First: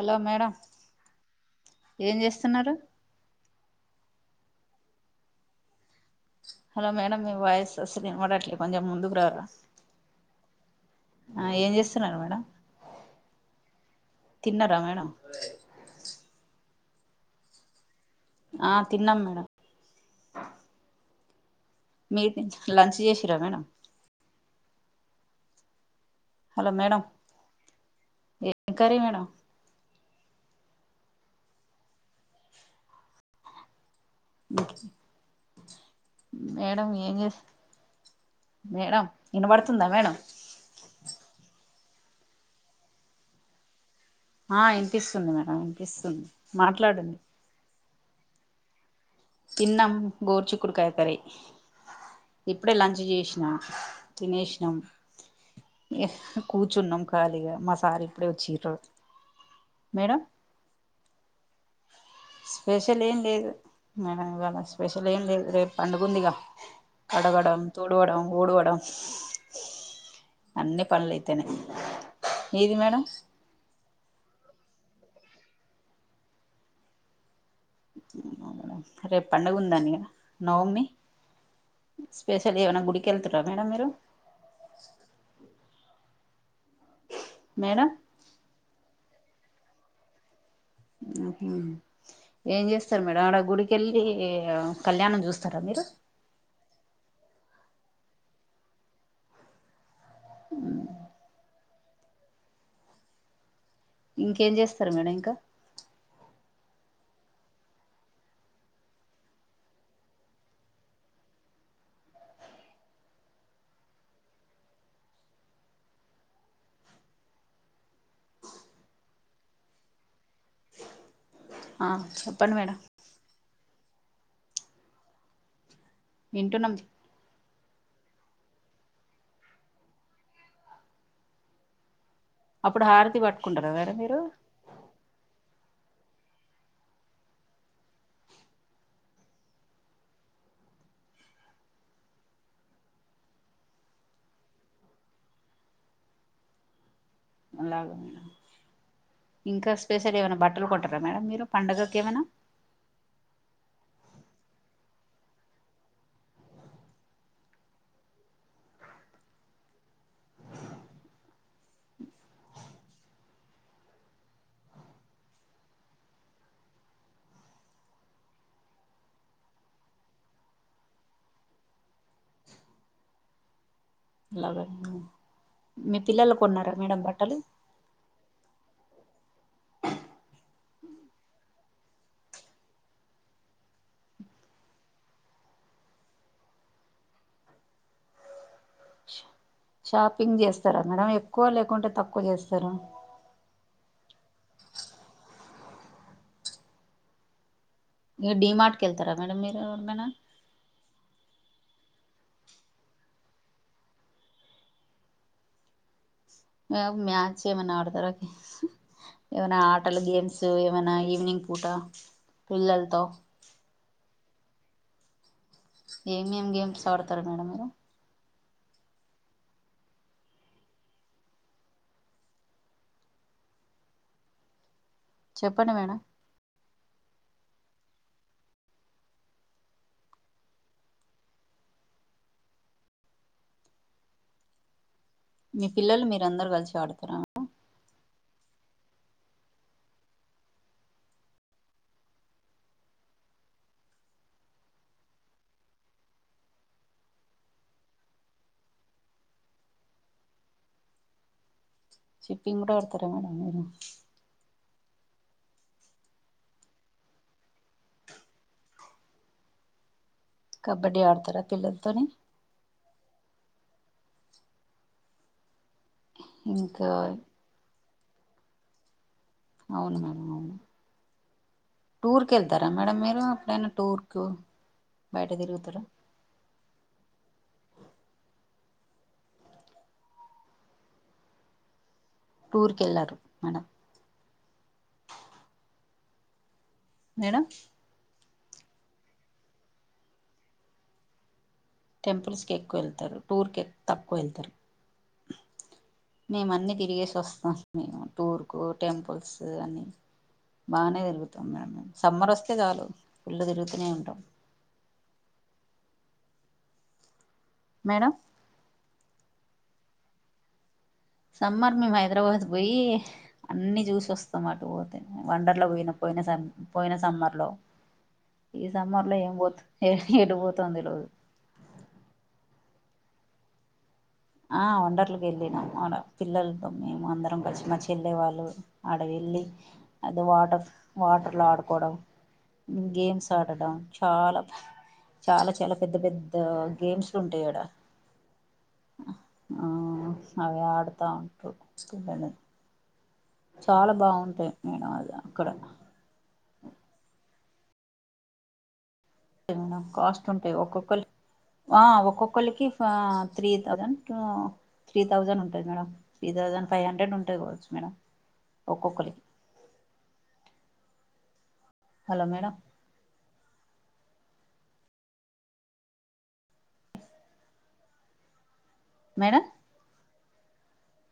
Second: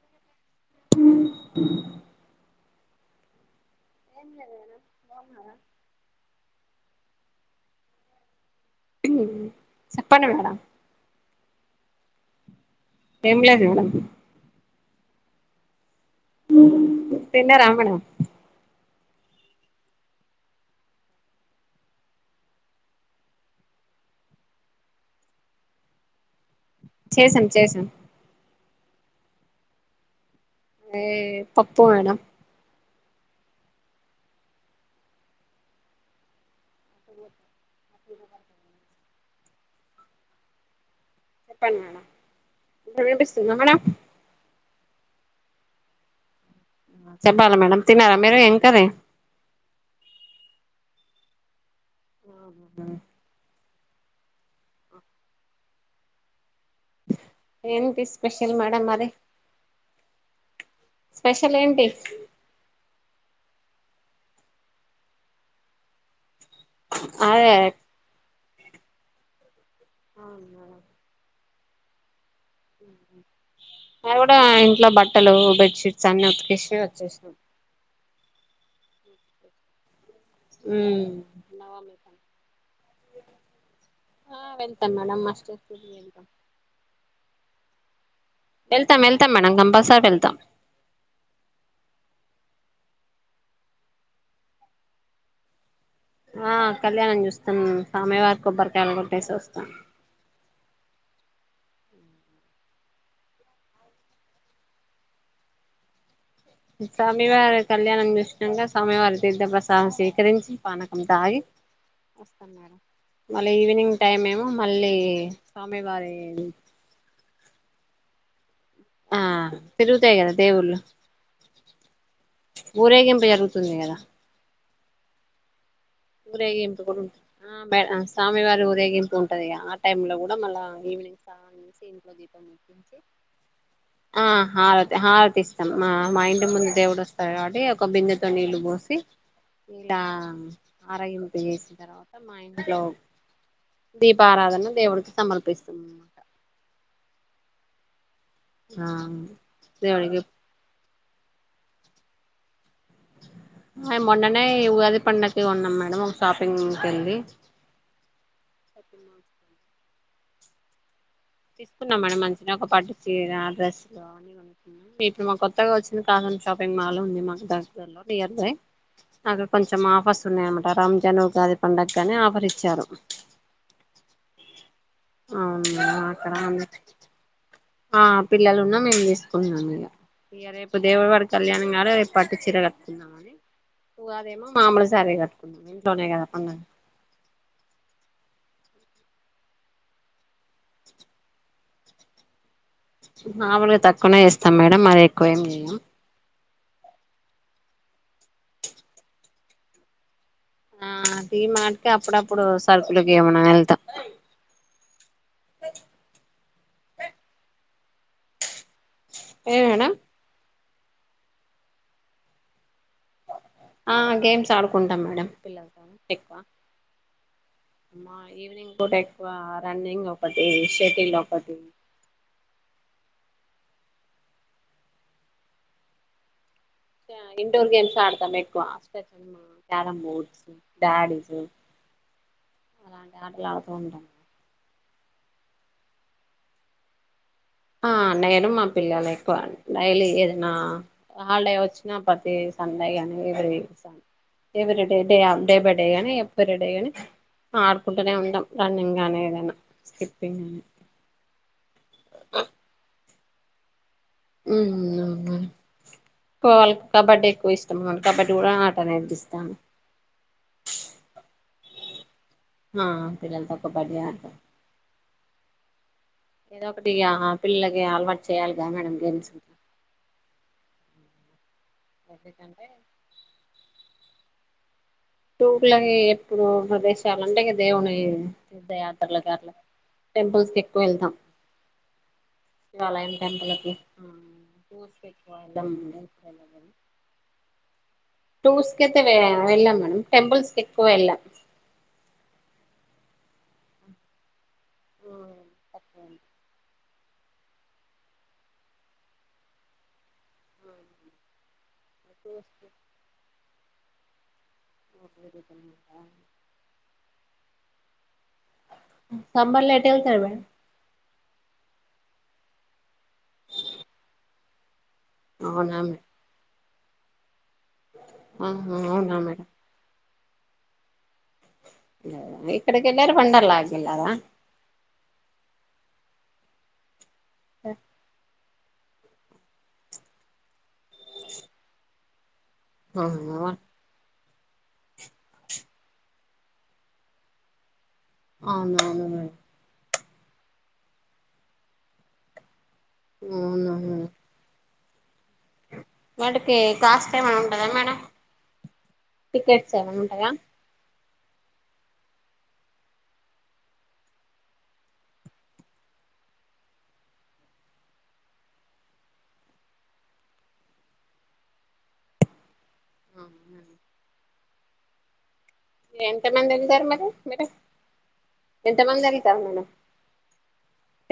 అలో madam ఏం చేస్తున్నారు. ఏం లేదు మేడం బాగున్నారా. Hello madam. మీ వాయిస్ అసలు వినపడట్లేద్ హ్మ్ చెప్పండి మేడం. ఆ ఏం చేస్తున్నారు మేడం ఏమి లేదు మేడం తిన్నారా [unintelligible] తిన్నారా మేడం ఆ తిన్నాం మేడం మీది లంచ్ జేసిర్ర మేడం హలో మేడం చేసాం చేసాం ఏం కర్రీ మేడం ఏ పప్పు మేడం మేడం ఏం చేస్ మేడం వినబడుతుందా మేడం చెప్పండి మేడం ఇప్పుడు వినిపిస్తుందా మేడం ఆ ఇనిపిస్తుంది మేడం ఇనిపిస్తుంది చెప్పాల మేడం తిన్నారా మీరు ఏం కర్రీ తిన్నాం గోరచుక్కుడుకాయ కర్రీ ఇప్పుడే లంచ్ చేసినా తినేష్ణం కూర్చున్నాం ఖాళీగా మా ఏంటి సారు ఇప్పుడే స్పెషల్ వచ్చిర్రు మేడం మరి మేడం స్పెషల్ ఏంటి స్పెషల్ ఏం లేదు మేడం ఇవాళ స్పెషల్ ఏం లేదు రేపు పండుగుందిగా అదే కడగడం తూడువడం ఊడువడ్ డం అన్నీ పనులు అయితేనే [unintelligible] ఇంట్లో బట్టలు బెడ్షీట్స్ అన్ని ఉతికేసి వచ్చేషినాం రేపు పండుగ ఉందని కద నవమి ఉమ్ స్పెషల్ ఏమన్నా గుడికి ఎళ్తుర్ర మేడం మీరు ఆ వెళ్తాం మేడం [unintelligible] మేడం ఎళ్తాం ఎళ్తాం మేడం కంపల్సరీ వెళ్తాం ఏం చేస్తారు మేడం ఆడ గుడికెళ్ళి కళ్యాణం చూస్తారా మీరు ఆ కళ్యాణం చూస్తామ్ స్వామివారి కి కొబ్బరికాయలు కొట్టేసి వస్తాను ఆ ఇంకేం చేస్తారు మేడం ఇంకా స్వామివారి కళ్యాణం చూసినాక స్వామివారి తీర్థప్రసాదం స్వీకరించి పానకం తాగి మళ్ళీ ఈవినింగ్ టైం ఏమో మళ్ళీ స్వామివారి ఆ తిరుగుతాయి గదా దేవుళ్ళు ఆ ఊరేగింపు జరుగు తుంది కదా వింటున్నాం ఊరేగింపు కూడా ఉంటుందా స్వామివారి ఊరేగింపు ఉంటది ఆ టైమ్ లో కూడా మళ్ళా ఈవినింగ్ స్నానం చేసి ఇంట్లో దీపం అప్పుడు హారతి పట్టుకుంటారా మేడం మీరు ఆ హారతి హారతిస్ మా మా ఇంటి ముందు దేవుడు వస్తడు కాబట్టి ఒక బిందెతో నీళ్ళు పోసి ఇలా ఆరగింపు చేసిన తర్వాత మా ఇంట్లో దీపారాధన దేవుడికి సమర్పిస్తుందిన్నమ అలాగ ఇంకా స్పెషల్ దేవుడికి ఏవైనా బట్టలు కొట్ ఉంటారా మేడం మీరు పండగకి ఏమనా ఆ మొన్ననే ఉగాది పండక్కి కొన్నాం మేడం ఒక షాపింగ్కి వెళ్ళి తీసుకున్నాం మేడం మంచిగా ఒక పట్టుచీర డ్రెస్లు అ ఇప్పుడు మా కొత్తగా వచ్చిన కాసం షాపింగ్ మాల్ ఉంది మా దగ్గరలో నియర్ బై నాకు కొంచెం ఆఫర్స్ ఉన్నాయంట రంజాను పండక్కనీ ఆఫర్ ఇచ్చారు లాగో అవును మాక మేడం బట్టలు ఆ పిల్లలున్నా మేము తీసుకున్నాం ఇక ఇక రేపు దేవుడివారి కళ్యాణం కాదు రేపు పట్టు చీర కట్టుకున్నా అని ఉగాదేమో మామూలుసారి కట్టుకున్నా ఇంట్లోనే కదా పండగ షాపింగ్ చేస్తారా మేడం ఎక్కువ లేకుంటే తక్కువ చేస్తారా మామలుగా తక్కువనే చేస్తాం మేడం మరి ఎక్కువేమి చేయం ఇగ డి మార్ట్ కెల్తారా మేడం మీరు ఎప్పుడైనా ఆ అది మాటికే అప్పుడప్పుడు సరుకులకి ఏమన్నా వెళ్తాం మ్యాచ్ ఏమైనా ఆడు తారా ఏమైనా ఏ మేడం ఆటలు గేమ్స్ ఏమైనా ఈవినింగ్ పూట పిల్లలతో ఆ గేమ్స్ ఆడుకుంటాం మేడమ్ ఏమేం గేమ్స్ ఆడతారు మేడం మీరు మా ఈవినింగ్ పూట ఎక్కువ రన్నింగ్ ఒకటి షటిల్ ఒకటి చెప్పండి మేడం ఇండోర్ గేమ్స్ ఆడతాము ఎక్కువ అష్టచెమ్మా క్యారం బోర్డ్స్ డాడీస్ అలాంటి ఆటలు ఆడుతూ ఉంటాము మీ పిల్లలు మీర అందరు కలిసి ఆడతార ఆ నేను మా పిల్లలు ఎక్కువ డైలీ ఏదైనా హాలిడే వచ్చినా ప్రతి సండే గాని every every day day day by day కానీ ఎవ్రీ డే ని ఆడుకుంటూనే ఉంటాం రన్నింగ్ నీ ఏదైనా స్కిప్పింగ్ స్కిప్పింగ్ కూడా ఆడ్తర కట్ట మడ క్కువ వాళ్ళకి కబడ్డీ ఎక్కువ ఇష్టం ఆ కబడ్డీ కూడా ఆటనేర్పిస్తాను కబడ్డీ ఆడతారా పిల్లలతోని ఆ పిల్లలతో కబడ్డీ ఆడత ఏదో ఇంకా ఒకటిగా ఆ పిల్ల ఏ అలవాటు చేయాలిగా మనం గెమ్స్ అవును మేడం అవును టూర్కి వెళ్తారా ఎందుకంటే మేడం మీరు ఎప్పుడైనా టూర్కు బయట తిరుగుతారా టూర్లకి ఎప్పుడు [unintelligible] చాలంటే ఇగ దేవుని తీర్థయాత్రల కట్ల టెంపుల్స్ కి ఎక్కువ వెళ్తాం టూర్కి శివాలయం వెళ్ళారు మేడం టెంపుల్కి [inaudible] మేడం టూర్స్ కయితే వెళ్ళాం మేడమ్ టెంపుల్స్ కి ఎక్కువ వెళ్ళాం టెంపుల్స్ కి ఎక్కువ వెళ్తారు టూర్ క తక్కువ వెళ్తారు మే అందుకే తిరిగేస్ వస్తాం మేము టూర్కు టెంపుల్స్ అని బాగానే తిరుగుతాం మేడం మేము సమ్మర్ ఒస్తే చాలు పుల్ తిరుగుతనే ఉంటం ఒక ప్లేట్ తినదుక మేడం సమ్మర్ల ఎటు వెళ్తారు మేడం సమ్మర్ మేము హైదరాబాద్ పోయి అన్ని చూసి వస్తాం అటు వండర్ల అవునా పోయిన మేడం పోయినసారి పోయిన సమ్మర్ లో ఈ సమ్మర్ లో అవునా ఏం మేడం పోతువ్ ఏ ఎటు పోతం తెలువదు ఎక్కడికి వెళ్లారు వండర్లకి గాదా ఆ వండర్లకు వెళ్ళినాము ఆడ పిల్లలతో మేము అందరం వచ్చిన మా చెల్లె వాళ్లు ఆడవెల్లి అది వాటర్ వాటర్లు ఆడుకోవడం గేమ్స్ అవునా ఆడడం చాలా చాలా చాలా పెద్ద పెద్ద గేమ్స్ ఉంటయాడా అవును అవును మేడమ్ అవే ఆడుతా ఉంటరు పిల్లలు ఉను అవును నేను అది అక్కడ టికి కాస్ట్ ఏమన ఉంటదా మేడం టికెట్స్ మేడం ఏమైనా కాస్ట్ ఉంటాయా ఉంటాయి ఒక్కొక్కలికి ఆ ఒక్కొక్కలికి త్రీ థౌజండ్ త్రీ థౌజండ్ ఉంటది madam. Three thousand five hundred ఉంటది కావచ్చు. మేడం ఒక్కొక్కరికి హలో మేడం హూ ఉ ఎంత మంది వెళ్తారు మరి మిరు ఎంత మంది ఎల్తామ్ మేడం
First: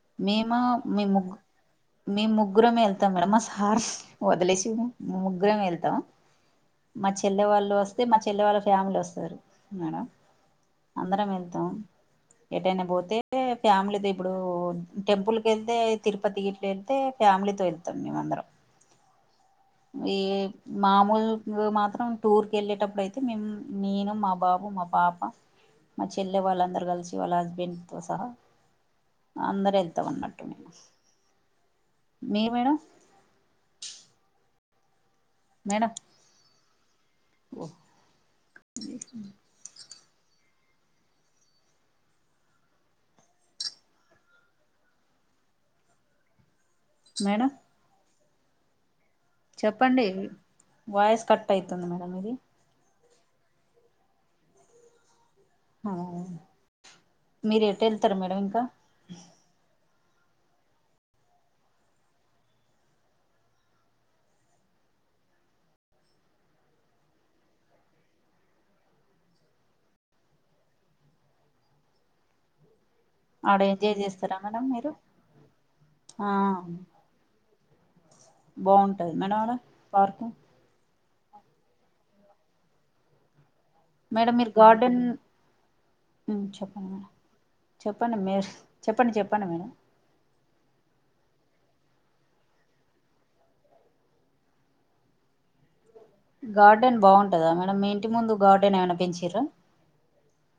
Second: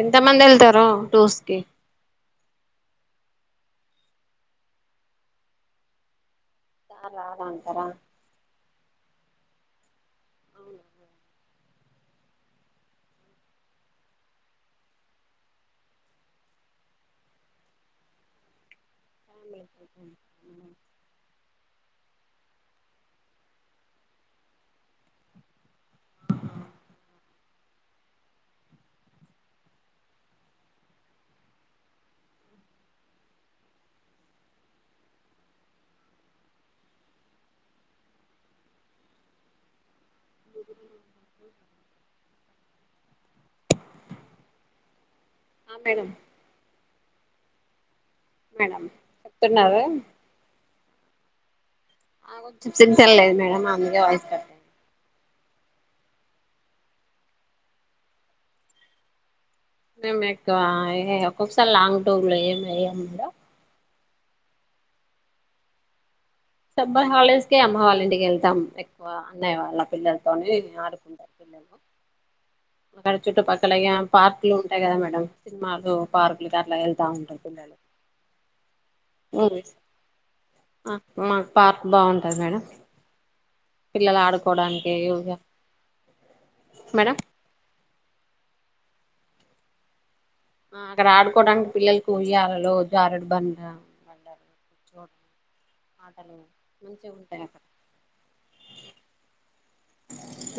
ఎంత మంది మేము వెళ్తారు మే ముగు టూర్స్ కి మేము ముగ్గురమే వెళ్తాం మేడం మా స్కూల్ కి హార్స్ వదిలేసిమో ముగ్గురం వెళ్తావా మా చాలా చెల్లె వాళ్ళు అంటారా వస్తే మా చెల్లె వాళ్ళ ఫ్యామిలీ వస్తరు మేడం అవునా అందరం వెళ్తాం ఎటైనా పోతే ఫ్యామిలీది ఇప్పుడు టెంపుల్ కెళ్తే ఈ తిరుపతి గిట్ల ఎళ్తే ఫ్యామిలీతో వెళ్తాం మేమందరం ఫ్యామిలీ ఈ మామూలు మూ మా ఆ టూర్ కి ఎళ్ళేటప్పుడు అయితే మేము నేను మా బాబు మా పాప మా చెల్లె వాళ్ళందరూ కలిసి వాళ్ళ హస్బెండ్తో సహా అందరూ వెళ్తాం అన్నట్టు [inaudible] మీరు మేడం మేడం ఓ హ్మ్ ఆ మేడం మేడం మేడమ్ చెప్పండి వాయస్ కట్టై తుంది మేడం ఇది తెల్లేదు మేడం అందుకే వాయిస్ కట్టై [inaudible] మీరు ఎటెళ్తారు మేడం ఇంకా మేము ఎక్కువ [unintelligible] ఒక్కొక్కసారి లాంగ్ టూర్ లేం ఎయ్యం [unintelligible] సమ్మర్ హాలిడేస్కే అమ్మ వాళ్ళింటికెళ్తాం ఎక్కువ అన్నయ్య వాళ్ళ పిల్లలతోని ఆడుకుంటారు పిల్లలు అక్కడ ఆడ చుట్టుపక్కల ఇగ ఎంజాయ్ చేస్తారా పార్కులు మేడం ఉంటాయి మీరు కదా మేడం సినిమాలు పార్కులుకి అట్లా వెళ్తా ఉంటాం పిల్లలు బావుంటది మేడం ఆడ మూవీస్ పార్కు మాకు పార్క్ బావుంటాది మేడం పిల్లలు మేడం మీరు ఆడుకోవడానికి గార్డెన్ [unintelligible] మేడం చెప్పండి మిస్ చెప్పండి చెప్పండి మేడం ఆ అక్కడ ఆడుకోవటానికి పిల్లలకు ఉయ్యాలల జారుడు బండ [inaudible] గార్డెన్ మంచిగా ఉంటాయి బావుంటదా అక్కడ మేడం మీ ఇంటి ముందు గార్డెన్ ఏమన్నా పెంచిర్రా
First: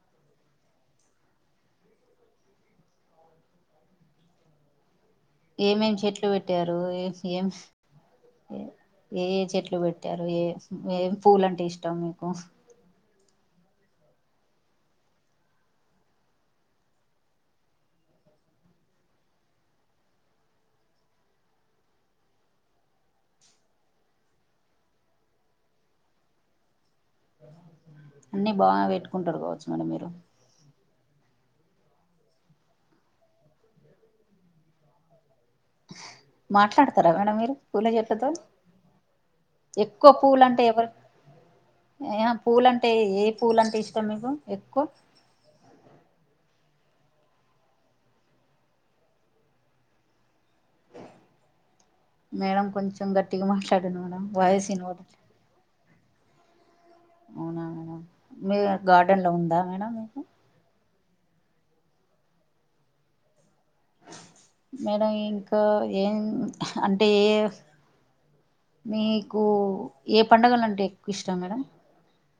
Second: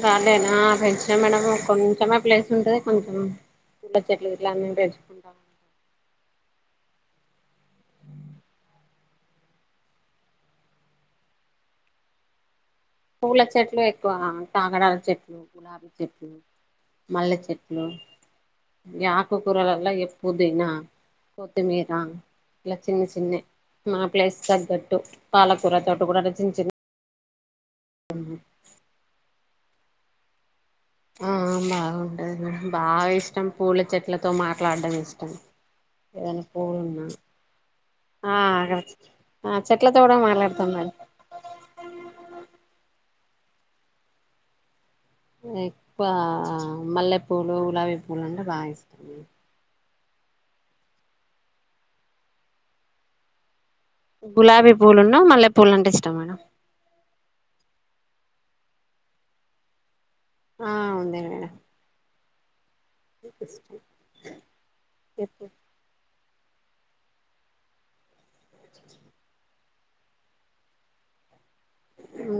గార్డెనా పెంచిన మేడమ్ కొంచెమే ప్లేస్ ఉంటది కొంచెం [unintelligible] చెట్లు ఇట్లన్నీ పెంచుకుంట ఏమేం చెట్లు పెట్టారు ఏ ఏం ఏ ఏ చెట్లు పెట్టారు ఏ ఏం పూలంటే ఇష్టం మీకు పూల చెట్లు ఎక్కువ కాగడాల చెట్లు గులాబీ చెట్లు మల్లె చెట్లు ఆకుకూరలల్ల ఎ పుదీనా కొత్తిమీర ఇలా చిన్న చిన్ని మా ప్లేస్ తగ్గట్టు పాలకూర తోట [unintelligible] చిన్న చిన్న అన్నీ బాగా ఎట్టుకుంటాడు కావచ్చు మని మీరు ఆ బాగుంటది బాగా ఇష్టం పూల చెట్లతో మాట్లాడ్డం ఇష్టం ఏదైనా పూలున్నా మాట్లాడతారా మేడం మీరు పూల చెట్టుతో ఆ ఆ చెట్లతో ఎక్కువ కూడా పూలు అంటే మాట్లాడతాం ఎవరు మేడం ఏం అ పూలంటే ఏ పూలంటే ఇష్టం మీకు ఎక్కువ ఎక్కువ మల్లెపూలు గులాబీ పూలు అంటే బాగా ఇష్టం మేడం కొంచం గట్టిగా మా [unintelligible] గులాబీ పూలున్ను మల్లె పూలంటే ఇష్టం మేడం అవునా మీ గార్డన్ లో ఉందా మేడం మీకు ఆ ఉందే మేడం మేడం ఇంకా ఏం అంటే ఏ మీకు ఏ పండగల అంటే ఎక్కువ ఇష్టం మేడం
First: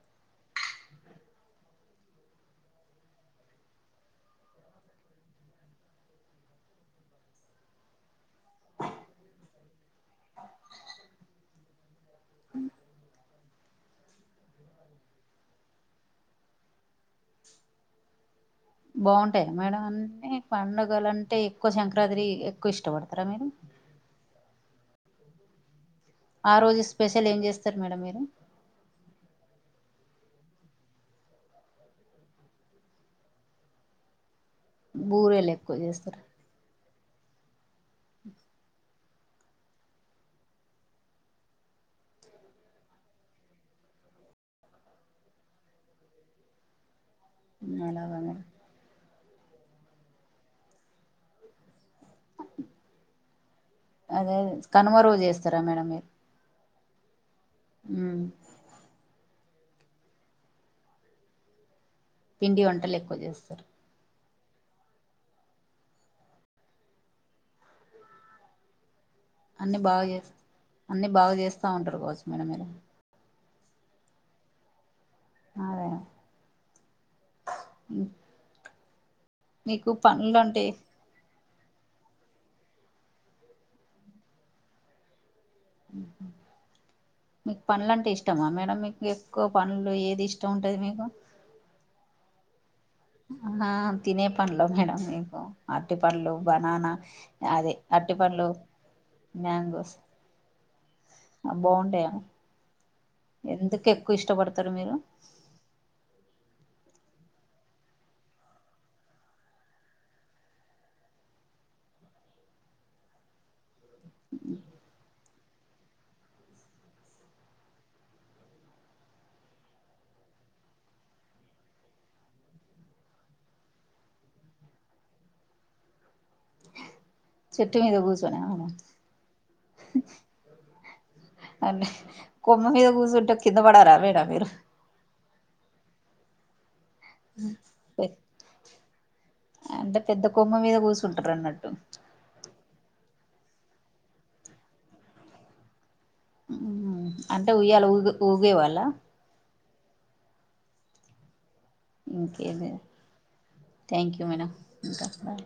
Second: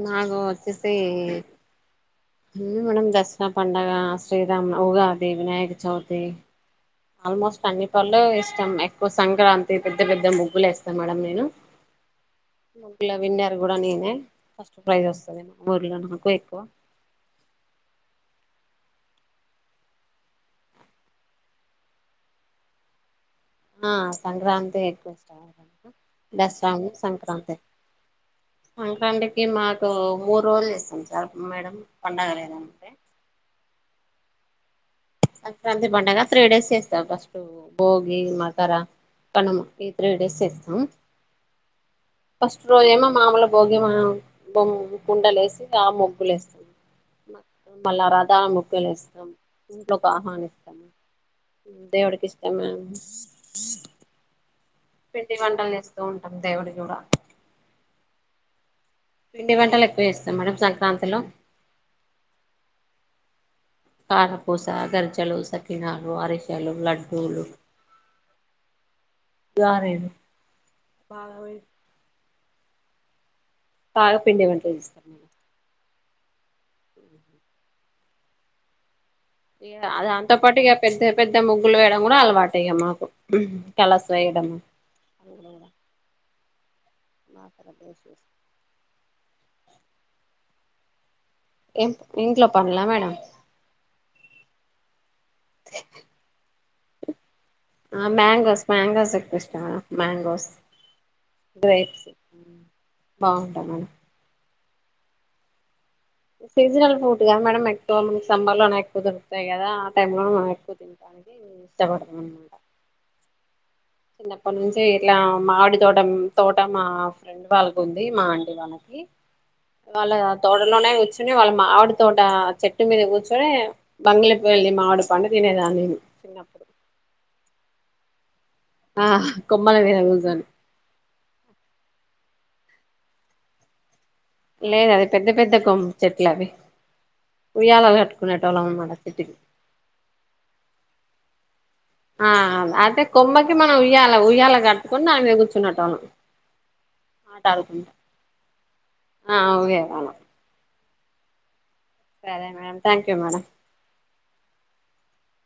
నాకు వచ్చేసి హే మేడం దసరా పండగ శ్రీరామ్ ఉగాది వినాయక చవితి ఆల్మోస్ట్ అన్ని పల్లు ఇష్టం ఎక్కువ సంక్రాంతి పెద్ద పెద్ద ముగ్గులు వేస్తా మేడం నేను ముగ్గులు విన్నరు కూడా నేనే ఫస్ట్ ప్రైజ్ వస్తది మా ఊర్ల నాకు ఎక్కువ బాగుంటాయ మేడం అన్ని పండుగలు అంటే ఎక్కువ సంక్రాతిరి ఎక్కువ ఇష్టపడతారా మీరు ఆ సంక్రాంతి ఎక్కువ ఇష్టపడత నేను ఆ రోజు స్పెషల్ ఏం చేస్తరు మేడం మీరు ఇగ మాకు మూడు రోజులు చెస్తాం సర్ మేడం పండగ లేదంటే బూరెలు ఎక్కువ సంక్రాంతి పండగ చేస్తారు త్రీ డేస్ చేస్త పస్ టు బోగి మకర తను ఈ త్రీ డేస్ చేస్తాం ఫస్ట్ రోజేమో మామూలు భోగి మా మ్ బొం కుండలేసి ఆ మొగ్గులేస్తాం మ మళ్ళ అలాగా మేడం రథా ముగ్గులేస్తాం ఇంట్లోకి ఆహ్వానిస్తం దేవుడికి ఇష్టం మామ్ అదే కనుమ రోజు పిండి చేస్తారా వంటలు మేడం జేస్తూ ఉంటాం దేవుడి కూడా ఊ పిండి వంటలు ఎక్కువ ఏస్తాం మేడం సంక్రాంతిలో పిండి వంటలు ఎక్కువ చేస్తారు కారపూస గరిచెలు సకినాలు అరిసలు లడ్డూలు అన్ని బాగా గారెలు చేస్ అన్ని బాగా చేస్తా ఉంటారు కావచ్చు మేడం మీరు పాగా పిండి వంటలు జేస్తాం మేం అదే ఉ ఇగ అదాంతో పాటు ఇగ పెద్ద పెద్ అంటే ముగ్గులు వేయడం కూడా అలవాటే ఇగ మాకు కలస్ వేయడం ఊహు మీకు పనులంటే ఇష్టమా మేడం మీకు ఇగ ఎక్కువ పనులు ఏది ఇష్టం ఉంటది మీకు ఎం ఇంట్లో పా ఆహ తినే పండ్లో మేడం మీకు అరటి పళ్లు బ నానా ఆ మ్యాంగోస్ మ్యాంగోస్ ఎక్కువ ఇష్టం మేడం మ్యాంగోస్ మ్యాంగోస్ గ్రేప్స్ బాగుంటాయా ఊ బాగుంటయి మేడం తరు మీరు సీజనల్ ఫ్రూట్ కదా మేడం ఎక్కువ మనకి సమ్మర్ లోనే ఎక్కువ దొరుకుతాయి కదా ఆ టైం లోనే మనం ఎక్కువ తింటనికి ఇష్టపడతననమాట చిన్నప్పనుంచే ఇట్లా మామిడి తోట తోట మా ఫ్రెండ్ వాళ్ళక్ ఉంది మా ఆంటి వాళ్ళకి వాళ్ళ తోటలోనే ర్చని వాళ్ళ మావిడి తోట చెట్టు మీద కూర్చొని బంగిలి పళ్ళి మావిడి పండు తినేదాన్ని చిన్నప్పుడు చెట్టు మీద కూస్ ఆ కొమ్మల మీద గుసోని అ కొమ్మ మీద కూసుంటే కింద బడరా మేడం మీరు లేదు అది పెద్ద పెద్దకొ చెట్లవ్వి చెట్టుకి అంటె పెద్ద కొమ్మ మీద కూసుంటర్ అన్నట్టు ఆ అంటె కొమ్మకి మనం ఉయ్యాల ఉయ్యాల కట్టుకొని దాని మీద కూర్చునె టోళ్ళం అంటే ఉయ్యాల ఊ ఊగేవాళ్ళ అవునా ఇంకేది madam thank you madam thank you madam ఇంకా బ